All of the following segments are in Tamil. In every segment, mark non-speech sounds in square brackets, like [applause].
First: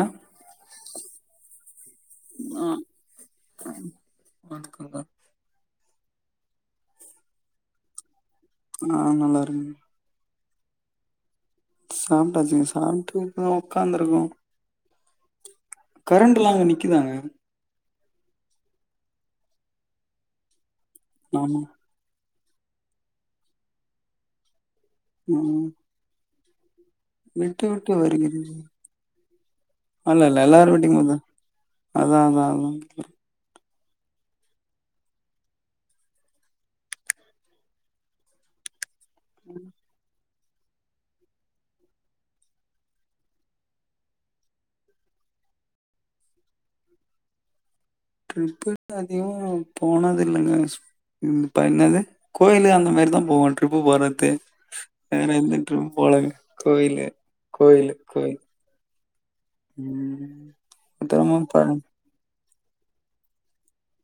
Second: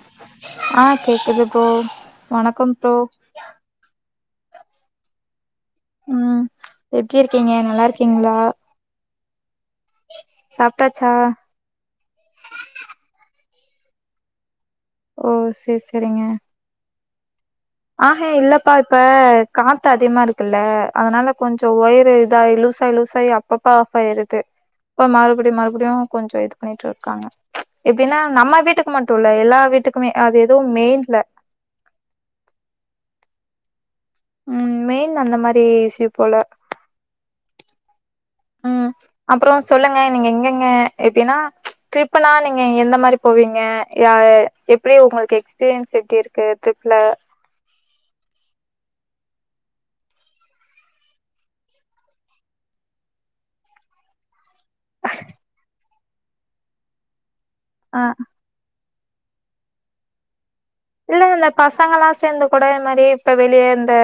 ஆ ஆ கேக்குது ப்ரோ வணக்கோ ப்ரோ வணக்கோங்க ம் எப்டி இருக்கீங்க நல்லா இருக்கீங்ளா நா நல்லா இரு சாப்டாச்சா சாப்ட்டாச்சுங்க சாப்டு இப்பதா உக்காந்துருக்கோ ஓ சேரி சே கரண்ட்டு இல்லாம நிக்குதாங்க ஆக இல்லப்பா இப்ப காத்து அதிகமா இருக்குல்ல அதனால ஆமா கொஞ்சோ ஒயரு இதாயி லூசாயி லூசாயி அப்பப்ப ஆஃபாயிறுது அப்போ மறும்டியு ம் மறுபடியு கொஞ்சோ இது பண்ணிட்ருக்காங்க விட்டு விட்டு எப்டினா வருகிறது நம்ம வீட்டுக்கு மட்டு இல்ல எல்லா வீட்டுக்குமே அல்ல அது இல்ல எதுவு எல்லார் வீட்டுக்கு அதா மெய்ன்ல அதா அதா ஆ ம் மெய்ன் அந்த மாரி இஸ்யூ போல ம் அப்புறோ சொல்லுங்க நீங்க எங்கங்க எப்டின்னா ட்ரிப்லா நீங்க எந்த மாரி போவீங்க அ எப்டி உங்கள்க்கு எக்ஸ்பீரியன்ஸ் எப்டி இருக்கு ட்ரிப்ல ட்ரிப்புல அதிகோ போனதுல்லங்க மிஸ் ம் ப என்னது கோயிலு அந்த மாரிதா போவோ ட்ரிப்பு போறது வேற எந்த ட்ரிப்பு போலங்க கோயிலு கோயிலு ஆ கோயில் ம் இல்ல அப்புறமா இல்ல ப பசங்கலா சேந்து கூடே மேரி இப்ப வெளிய இந்த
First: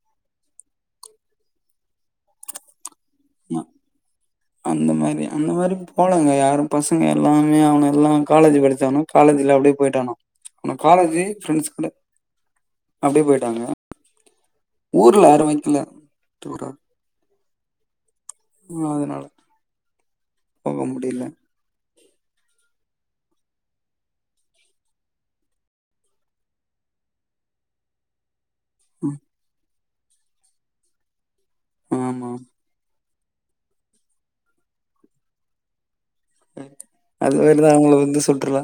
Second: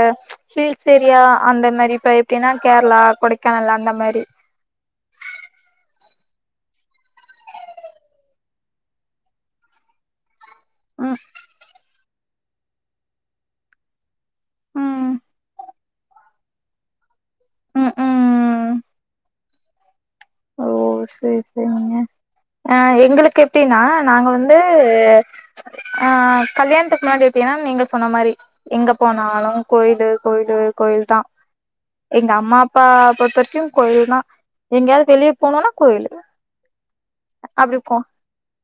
ஹில்ஸ் ஏரியா அந்த மேரி இப்ப எப்டினா கேரளா கொடை கேனல் அந்த மாரி அந்த மாரி அந்த மாரி போலங்க யாரு பசங்க எல்லாமே அவங்க எல்லா காலேஜி படிச்சானு காலேஜிலே அப்டியே போயிட்டானோ ஆனா ம் காலேஜி ஃப்ரெண்ட்சு கூட அப்டியே போய்ட்டாங்க ம் ஊர்ல யாரு வைக்கல தூற ம் ம் ம் அதனாலே ஓ சேரி சேரிங்க ஆ எங்ளுக்கு எப்டின்னா நாங்க வந்து ஆ கல்யாணத்துக்கு முன்னாடி எப்டின்னா நீங்க சொன்ன மாரி எங்க ம். போனாலு கோயிலு கோயிலு கோயில் தா ஆமா. எங்க அம்மா ப்ப பொறுத்தரைக்கு கோயில் தா எங்கயாது வெளிய போனுனா கோயில் அ அது மேரிதா அவுங்குள வந்து சுட்ருல்லா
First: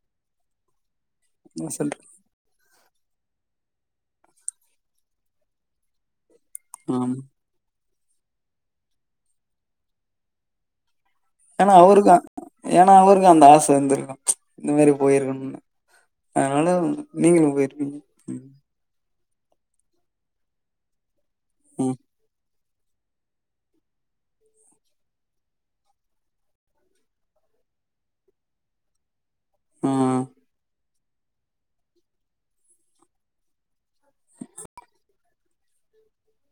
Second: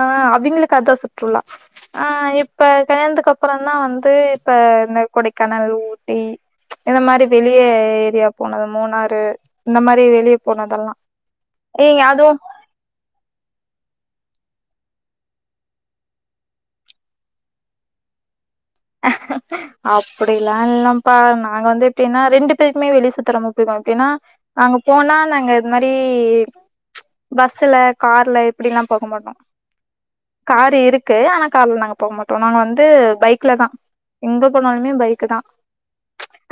அ அவிங்களுக் அதா சுற்றுலா நோ செல்டு அ எப்ப கல்யாந்துக்கு அப்பறந்தா வந்து இப்ப இந்த கொடைக்கானல் ஊட்டி இந்த ஆமா. மாரி வெளியெ ஏரியா போனத் மூணாறு இந்த மாரி வெளிய போனதல்லா என்னா அவருக்கு என்னா அவருக்கு அந்த ஆச இர்ந்துர்க்கு இந்த மேரி போயிருக்கணுன்னு அதனால நீங்களு போயர்ப்பீங்க அப்படில்லா இல்லப்பா நாங்க வந்து ம். எப்டின்னா ரெண்டுப் எப்பயுமே வெளி சுத்துறம்ம [unintelligible] அப்படின்னா நாங்க போனா நாங்க இது மாரி பஸ்ஸுல கார்ல இப்புடில்லா போக மாட்டோ ஆ. காரு இருக்கு ஆனா காார்ல நாங்க போமாட்டோ நாங்க வந்து பை க்லதா எங்க போனாலுமே பைக்குதா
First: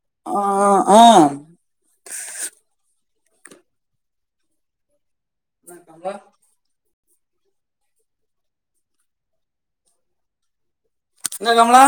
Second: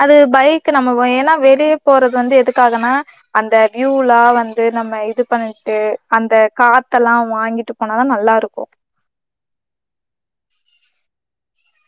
அது ஆ. பைக் ஆ. நம்ம என்னா வெளிய போறது வந்து எதுக்காகன்னா அந்த வியூலா வந்து நம்ம இது பண்ணிட்டு என்ன கமலா? அந்த காத்தல்லா வாங்கிட்டு போனாதா நல்லாருக்கு என்ன கம்லா